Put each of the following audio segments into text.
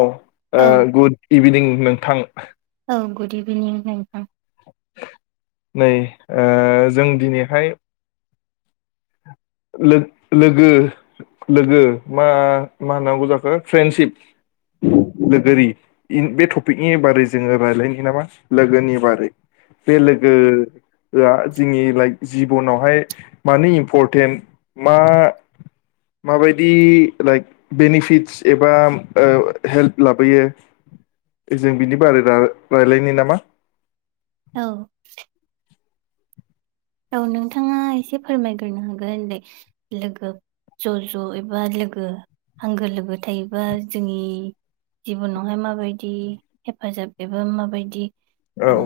औ औ ओ गुड इभिनिं नोंथां औ गुड इभिनिं नोंथां नै ओ जों दिनैहाय लोग लोगो लोगो मा-मा होनांगौ जाखो फ्रेन्डसिप लोगोरि बे टपिकनि बारै जोङो रायलायनि नामा लोगोनि बारै बे लोगोआ जोंनि लाइक जिबनावहाय मानो इम्परटेन्ट मा माबायदि लाइक बेनिफिटस एबा हेल्प लाबोयो जों बिनि बारै रा रायलायनि नामा औ औ नोंथाङा एसे फोरमायग्रोनो हाग्रोन दे लोगो ज'- ज' एबा लोगो आंगो लोगो थायोबा जोंनि जिबनावहाय माबायदि हेफाजाब एबा माबायदि औ उम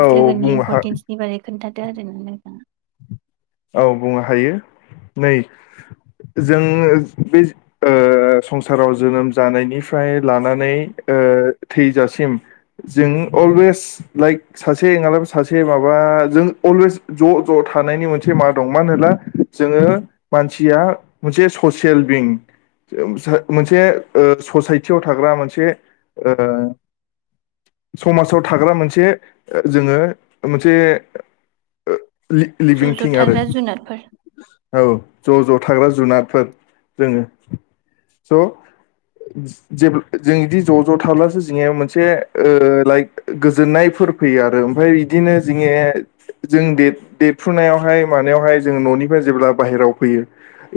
औ लोगोनि बुंनो हा इम्परटेन्सनि बारै खोन्था दो आरो ना नोंथां औ बुंनो हायो नै जों बे ओ संसाराव जोनोम जानायनिफ्राय लानानै ओ थैजासिम जों अलवेस लाइक सासे नोंआबाबो सासे माबा जों अलवेस ज' - ज' थानायनि मोनस से मा दं मानो होनोब्ला जोङो मानसिया मोनसे ससियेल बिं मोनसे ओ ससाइटियाव थाग्रा मोनसे ओ समाजाव थाग्रा मोनसे जोङो मोनसे ओ लि लिभिं ज' थाग्रा जुनारफोर ज'-ज' थाग्रा जुनारफोर जोङो स' जेब्ला जों बिदि ज'-ज' थाब्लासो जोंनिया मोनसे ओ लाइक गोजोननायफोर फैयो आरो ओमफ्राय इदिनो जोंङो जों दे देरफ्रुनायाव फ्राय मानायावहाय जोङो न'निफ्राय जेब्ला बाहेराव फैयो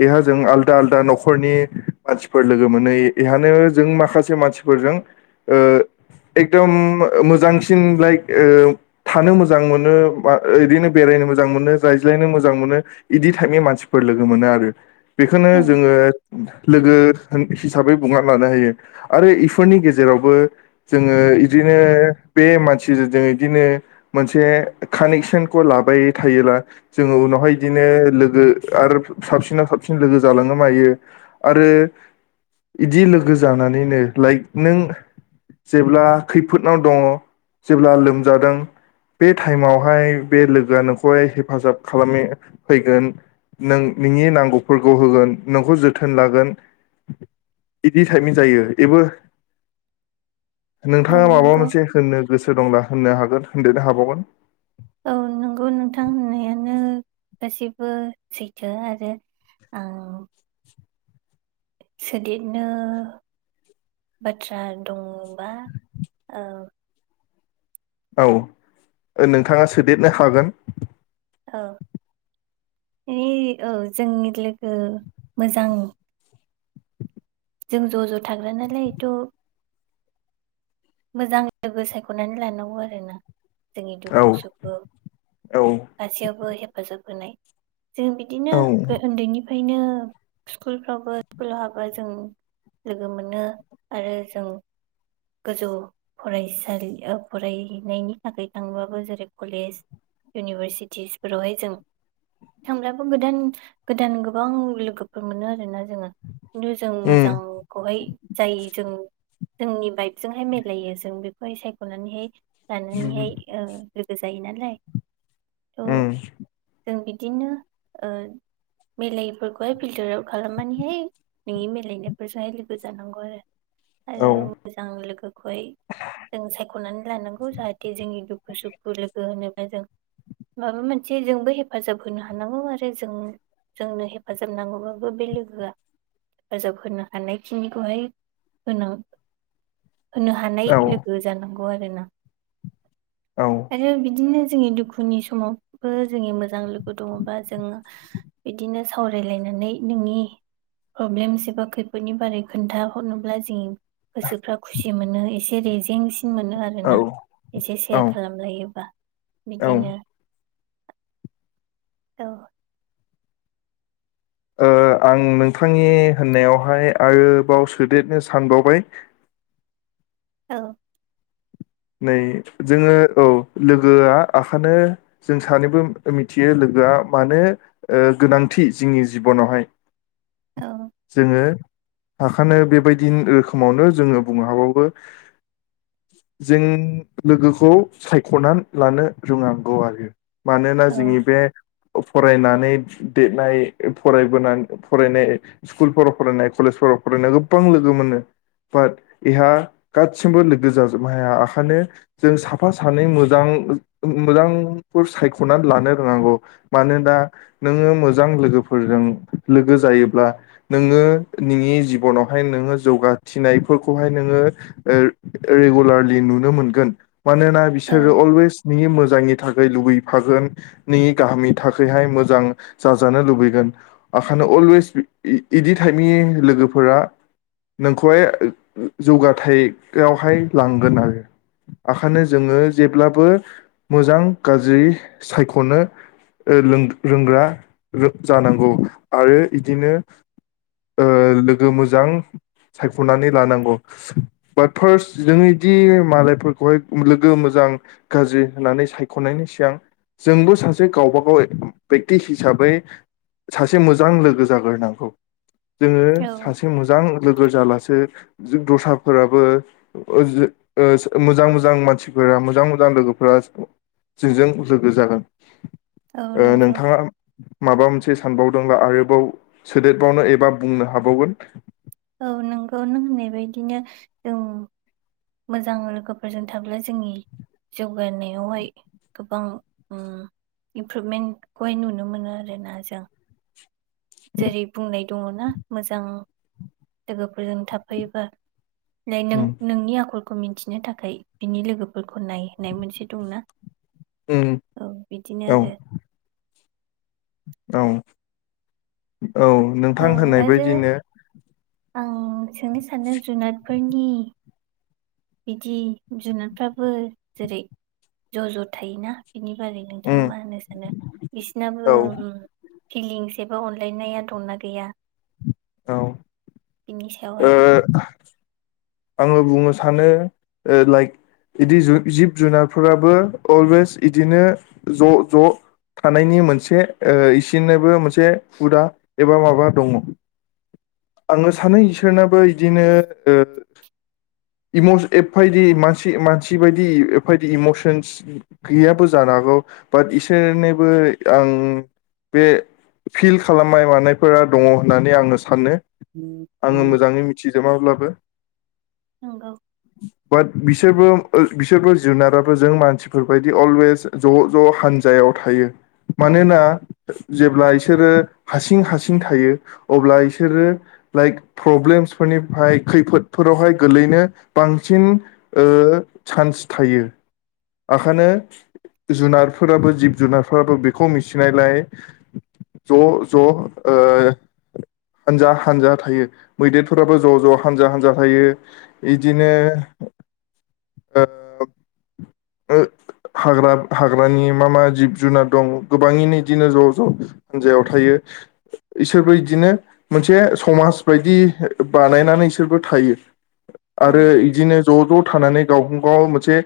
एहा जों आलदा आलदा न'खरनि मानसिफोर लोगो मोनै एहानो जों माखासे मानसिफोरजों ओ एकदम मोजांसिन लाइक थानो मोजां मोनो इदिनो बेरायनो मोजां मोनो रायज्लायनो मोजां मोनो इदि टाइपनि मानसिफोर लोगो मोनो आरो बेखौनो औ जोङो लोगो हिसाबै बुंना लानो हायो आरो इफोरनि गेजेरावबो जोङो इदिनो बे मानसिजों बिदिनो मोनसे कानेकसनखौ लाबाय थायोला जोङो उनावहाय इदिनो लोगो आरो साबसिनाव साबसिन लोगो जालाङो मायो आरो इदि लोगो जानानैनो लाइक नों जेब्ला खैफोदनाव दङ जेब्ला लोमजादों बे टाइमावहाय बे लोगोआ नोंखौहाय हेफ फाजाब खालामनो फैगोन नों नोंनि नांगौफोरखौ होगोन नोंखौ जोथोन लागोन बिदि टाइपनि जायो एबो औ नोंथाङा माबा नंगौ मोनसे होननो गोस गोसो दंङोला होननो हागोन होनदेरनो हाबावगोन औ नंगौ नोंथां [inaudible] गासिबो सैथो आरो आं सोदेरनो बाथ्रा दङ बा ओ औ नोंथाङा सोदेरनो हागोन औ इ औ जोंनि लोगो मोजां जों ज'-ज' थाग्रा नालाय थ' मोजां लोगो सायख'नानै लानांगौ आरोना जोंनि औ दुखु सुखु औ गासैयावबो हेब हेफाजाब होनाय जों बिदिनो औ उन्दैनि फ्रायनो स्कुलफ्रावबो स्कुलाव हाबा जों लोगो मोनो आरो जों गोजौ फरायसालि फरायनायनि थाखाय थांबाबो जेरै कलेज इउनिभारसिटिसफोरावहाय जों थांब्लाबो गोदान गोदान गोबां लोगोफोर मोनो आरोना। जोङो खिन्थु जों उम मोजांखौहाय जाय जों जोंनि [unintelligible] जोंहाय मिलायो जों बेखौहाय सायख'नानैहाय लानानैहाय ओ लोगो जाहैनानै नाय उम। बिदिनो ओ मिलायैफोरखौहाय फिल्टार आउट खालामनानैहाय नोंनि मिलायनायफोरजोंहाय लोगो जानांगौ औ आरो आरो लोगोखौहाय जों सायख'नानै लानांगौ जाहाथे जोंनि दुखुसुखु लोगो होनोब्ला जों माबा मोनसे जोंबो हेफाजाब होनो हानांगौ आरो जों जोंनो हेफाजाब नांगौबाबो बे लोगोआ हेफाजाब होनो हानाय खिनिखौहाय होनां होनो हानाय औ लोगो जानांगौ आरो ना। आरो बिदिनो जोंनि दुखुनि समावबो जोंनि मोजां लोगो दङबा जोङो बिदिनो सावरायलायनानै नोंनि प्रब्लेमस एबा खैफोदनि बारै खोन्थाहरनोब्ला जोंनि गोसोफ्रा खुसि मोनो एसे रेजें [unintelligible] मोनो आरोना औ एसे औ सेयार खालामलायोबा। ओ बिदिनो औ। आं नोंथांनि होननायावहाय आरोबाव सोदेरनो सानबावबाय। औ। नै जोङो औ लोगोआ ओंखायनो जों सानैबो मिथियो लोगोआ मानो गोनांथि जोंनि जिबनावहाय औ जोङो हाखानो बेबायदि रोखोमावनो जोङो बुंनो हाबावो। जों लोगोखौ सायख'नानै लानो रोंनांगौ आरो। मानोना औ जोंनि बे फरायनानै देरनाय फरायबोन फरायनाय स्कुलफोराव फरायनाय कलेजफोराव फरायनाय गोबां लोगो मोनो बाट बेहा गासिमबो लोगो जाजोब नो हाया जों साफा सानै मोजां मोजांफोर सायख'नानै लानो रोंनांगौ मानोना नोङो मोजां लोगोफोरजों लोगो जायोब्ला नोङो नोंनि जिबनावहाय नोङो जौगाथिनायफोरखौहाय नोङो रेगुलारलि नुनो मोनगोन। मानोना बिसोरो अलवेस नोंनि मोजां जायनि थाखाय लुबैफागोन नोंनि गाहामनि थाखायहाय मोजां जाजानो लुबैगोन ओंखायनो अलवेस बिदि टाइपनि लोगोफोरा नोंखौहाय जौगाथायाव बेवहाय लांगोन आरो ओंखायनो जोङो जेब्लाबो मोजां गाज्रि सायख'नो रोंग्रा जानांगौ आरो बिदिनो लोगो मोजां सायख'नानै लानांगौ बाट फार्स्ट जोङोदि मालायफोरखौहाय लोगो मोजां गाज्रि होननानै सायख'नायनि सिगां जोंबो सासे गावबागाव बेकति हिसाबै सासे मोजां लोगो जाग्रोनांगौ। जोङो औ औ सासे मोजां लोगो जालासे जों दस्राफोराबो जों ओ मोजां मोजां मानसिफोरा मोजां मोजां लोगोफोरा जोंजों लोगो जागोन। औ नंगौ नोंथाङा माबा मोनसे सानबावदोंब्ला आरोबाव सोदेरबावनो एबा बुंनो हाबावगोन। औ नोंगौ नों होननायबायदिनो जों मोजां लोगोफोरजों थाब्ला जोंनि जौगानायावहाय गोबां इमप्रुभमेन्टखौहाय नुनो मोनो आरोना जों। जेरै बुंनाय। दङ ना मोजां लोगोफोरजों थाफायोबा। नों उम नोंनि आखल खौ मिथिनो थाखाय बिनि लोगोफोरखौ नायहनाय मोनसे दंना। उम औ बिदिनो औ आरो औ। औ औ नोंथां होननाय आरो बायदिनो आं सोंनो सानो जुनारफोरनि बिदि जुनारफ्राबो जेरै ज' ज' थायोना। बिनि बागै नोंथाङा उम मा होनो सानो बिसिनाबो औ ओम फिलिंस एबो अनलायनाया दंना। गैया। औ बिनि ओ सायावहाय बुं। आङो बुंनो सानो लाइक बिदि जिब जुनारफोराबो अलवेस बिदिनो ज' ज' थानायनि मोनसे इसनोबो मोनसे हुदा एबा माबा दङ आङो सानो। इसोरनाबो बिदिनो एदिनो मानसि बायदि एबायदि इमसन्स गैयाबो जानो हागौ बाट इसोरनोबो आं बे फिल खालामनाय मानायफोरा दङ होननानै आङो सानो। उम आङो मोजाङै मिथिजोबाब्लाबो नंगौ बाट। बिसोरबो बिसोरबो जुनाराबो जों मानसिफोर बायदि अलवेस ज' ज' हान्जायाव थायो मानोना जेब्ला बिसोरो हारसिं हारसिं थायो अब्ला इसोरो लाइक प्रब्लेमसफोरनिफ्राय खैफोदफोरावहाय गोल्लैनो बांसिन ओ चान्स थायो आखायनो जुनारफोराबो जिब जुनारफोराबो बेखौ मिथिनायलाय ज' ज' ओ हानजा हानजा थायो। मैदेरफोराबो ज' ज' हानजा हानजा थायो इदिनो हाग्रा हाग्रानि मा मा जिब जुनार दं गोबाङैनो इदिनो ज' ज' हान्जायाव थायो इसोरबो इदिनो मोनसे समाज बायदि। बिदि बानायनानै इसोरबो थायो। औ आरो बिदिनो ज' ज' थानानै गाव गाव मोनसे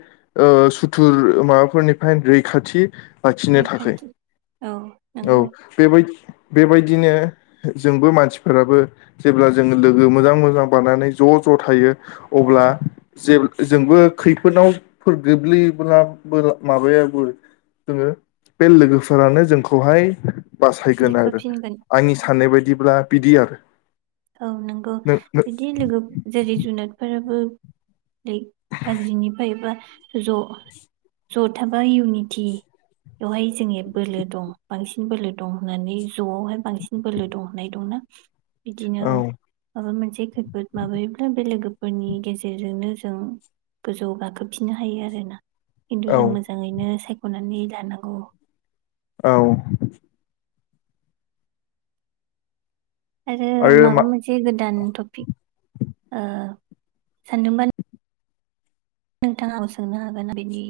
सुथुर माबाफोरनिफ्राय रैखाथि लाखिनो थाखाय रैखाथि औ औ नंगौ बेबायदि। बेबायदिनो जोंबो मानसिफोराबो जेब्ला जोङो लोगो मोजां मोजां बानानै ज' ज' थायो अब्ला जे जोंबो खैफोदावफोर गोग्लैयोब्लाबो माबायाबो जोङो बे लोगोफोरानो जोंखौहाय बासायगोन आरो दिखोफिनगोन आंनि साननाय बायदिब्ला बिदि आरो। औ नंगौ नों नों बिदि लोगो जेरै जुनारफोर लाइक गाज्रिनिफ्राय एबा ज' ज' थाबा इउनिटिवहाय जोंनि बोलो दं बांसिन बोलो दं होननानै ज'आवहाय बांसिन बोलो दं होननाय दंना। बिदिनो औ माबा मोनसे से खैफोद माबायोब्ला बे लोगोफोरनि गेजेरजोंनो जों गोजौआव गाखोफिननो हायो आरोना। खिन्थु औ जों मोजाङैनो सायख अननानै दानांगौ औ आरो माबा मोनसे गोदान टपिक ओ सानदोंबा नोंथाङाबो सोंनो हागोन बेनि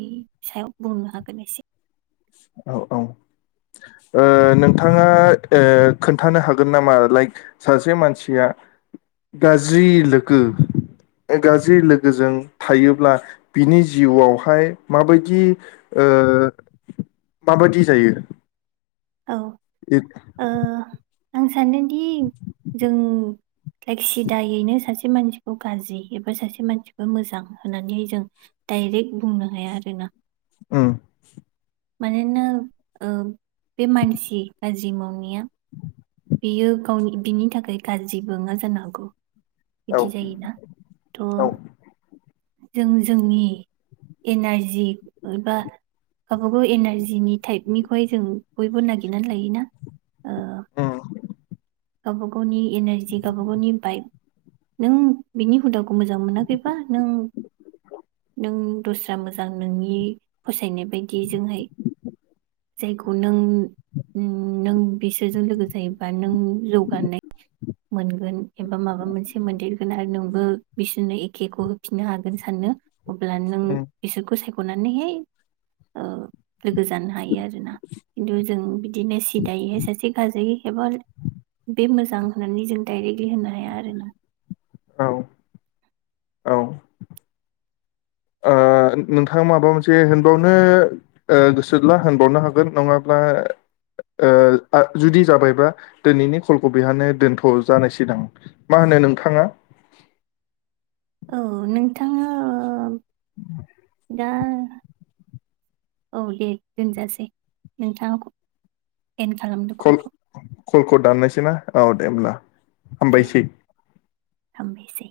सायाव बुंनो हागोन एसे औ औ ओ नोंथाङा ओ खोन्थानो हागोन नामा लाइक सासे मानसिया गाज्रि लोगो गाज्रि लोगोजों थायोब्ला बिनि जिउआवहाय माबायदि ओ माबादि जायो औ ओ [unintelligible] आं सानोदि जों लाइक सिदायैनो सासे मानसिखौ गाज्रि एबा सासे मानसिखौ मोजां होननानै जों डायरेक्ट बुंनो हाया आरोना उम मानोना ओ बे मानसि गाज्रि मावनाया बेयो गावनि बिनि थाखाय गाज्रिबो नङा जानो हागौ औ बिदि जायोना थ' जों जोंनि एनारजि एबा गावबा गाव एनारजिनि टाइपनिखौहाय जों बयबो नागिरनानै लायोना ओ औ गावबा गावनि एनारजि गावबा गावनि बाइब नों बिनि हुदाखौ मोजां मोनाखैबा नों नों दस्रा मोजां नोंनि फसायनाय बायदि जोंहाय जायखौ नों नों बिसोरजों लोगो जायोबा नों लौगानाय मोनगोन एबा माबा मोनसे मोनदेरगोन आरो नोंबो बिसोरनो एखेखौ होफिननो हागोन साननो अब्ला नों उम बिसोरखौ साय ख'नानैहाय लोगो जानो हायो आरोना खिन्थु जों बिदिनो सिदायैहाय सासे गाज्रि एबा बे मोजां होननानै जों डाइरेक्टलि होननो हाया आरो ना औ औ ओ नोंथाङा माबा मोनसे होनबावनो ओ गोसोब्ला होनबावनो हागोन नङाब्ला ओ जुदि जाबायबा दोनैनि कलखौ बेहायनो दोनथ' जानिसै दां मा होनो नोंथाङा औ नोंथाङा ओ [inaudible] दा औ दे दोनजासै नोंथांखौ एनद खालामदो कल खलखौ कलखौ दाननोसै ना औ दे होमब्ला दे हामबायसै हामबायसै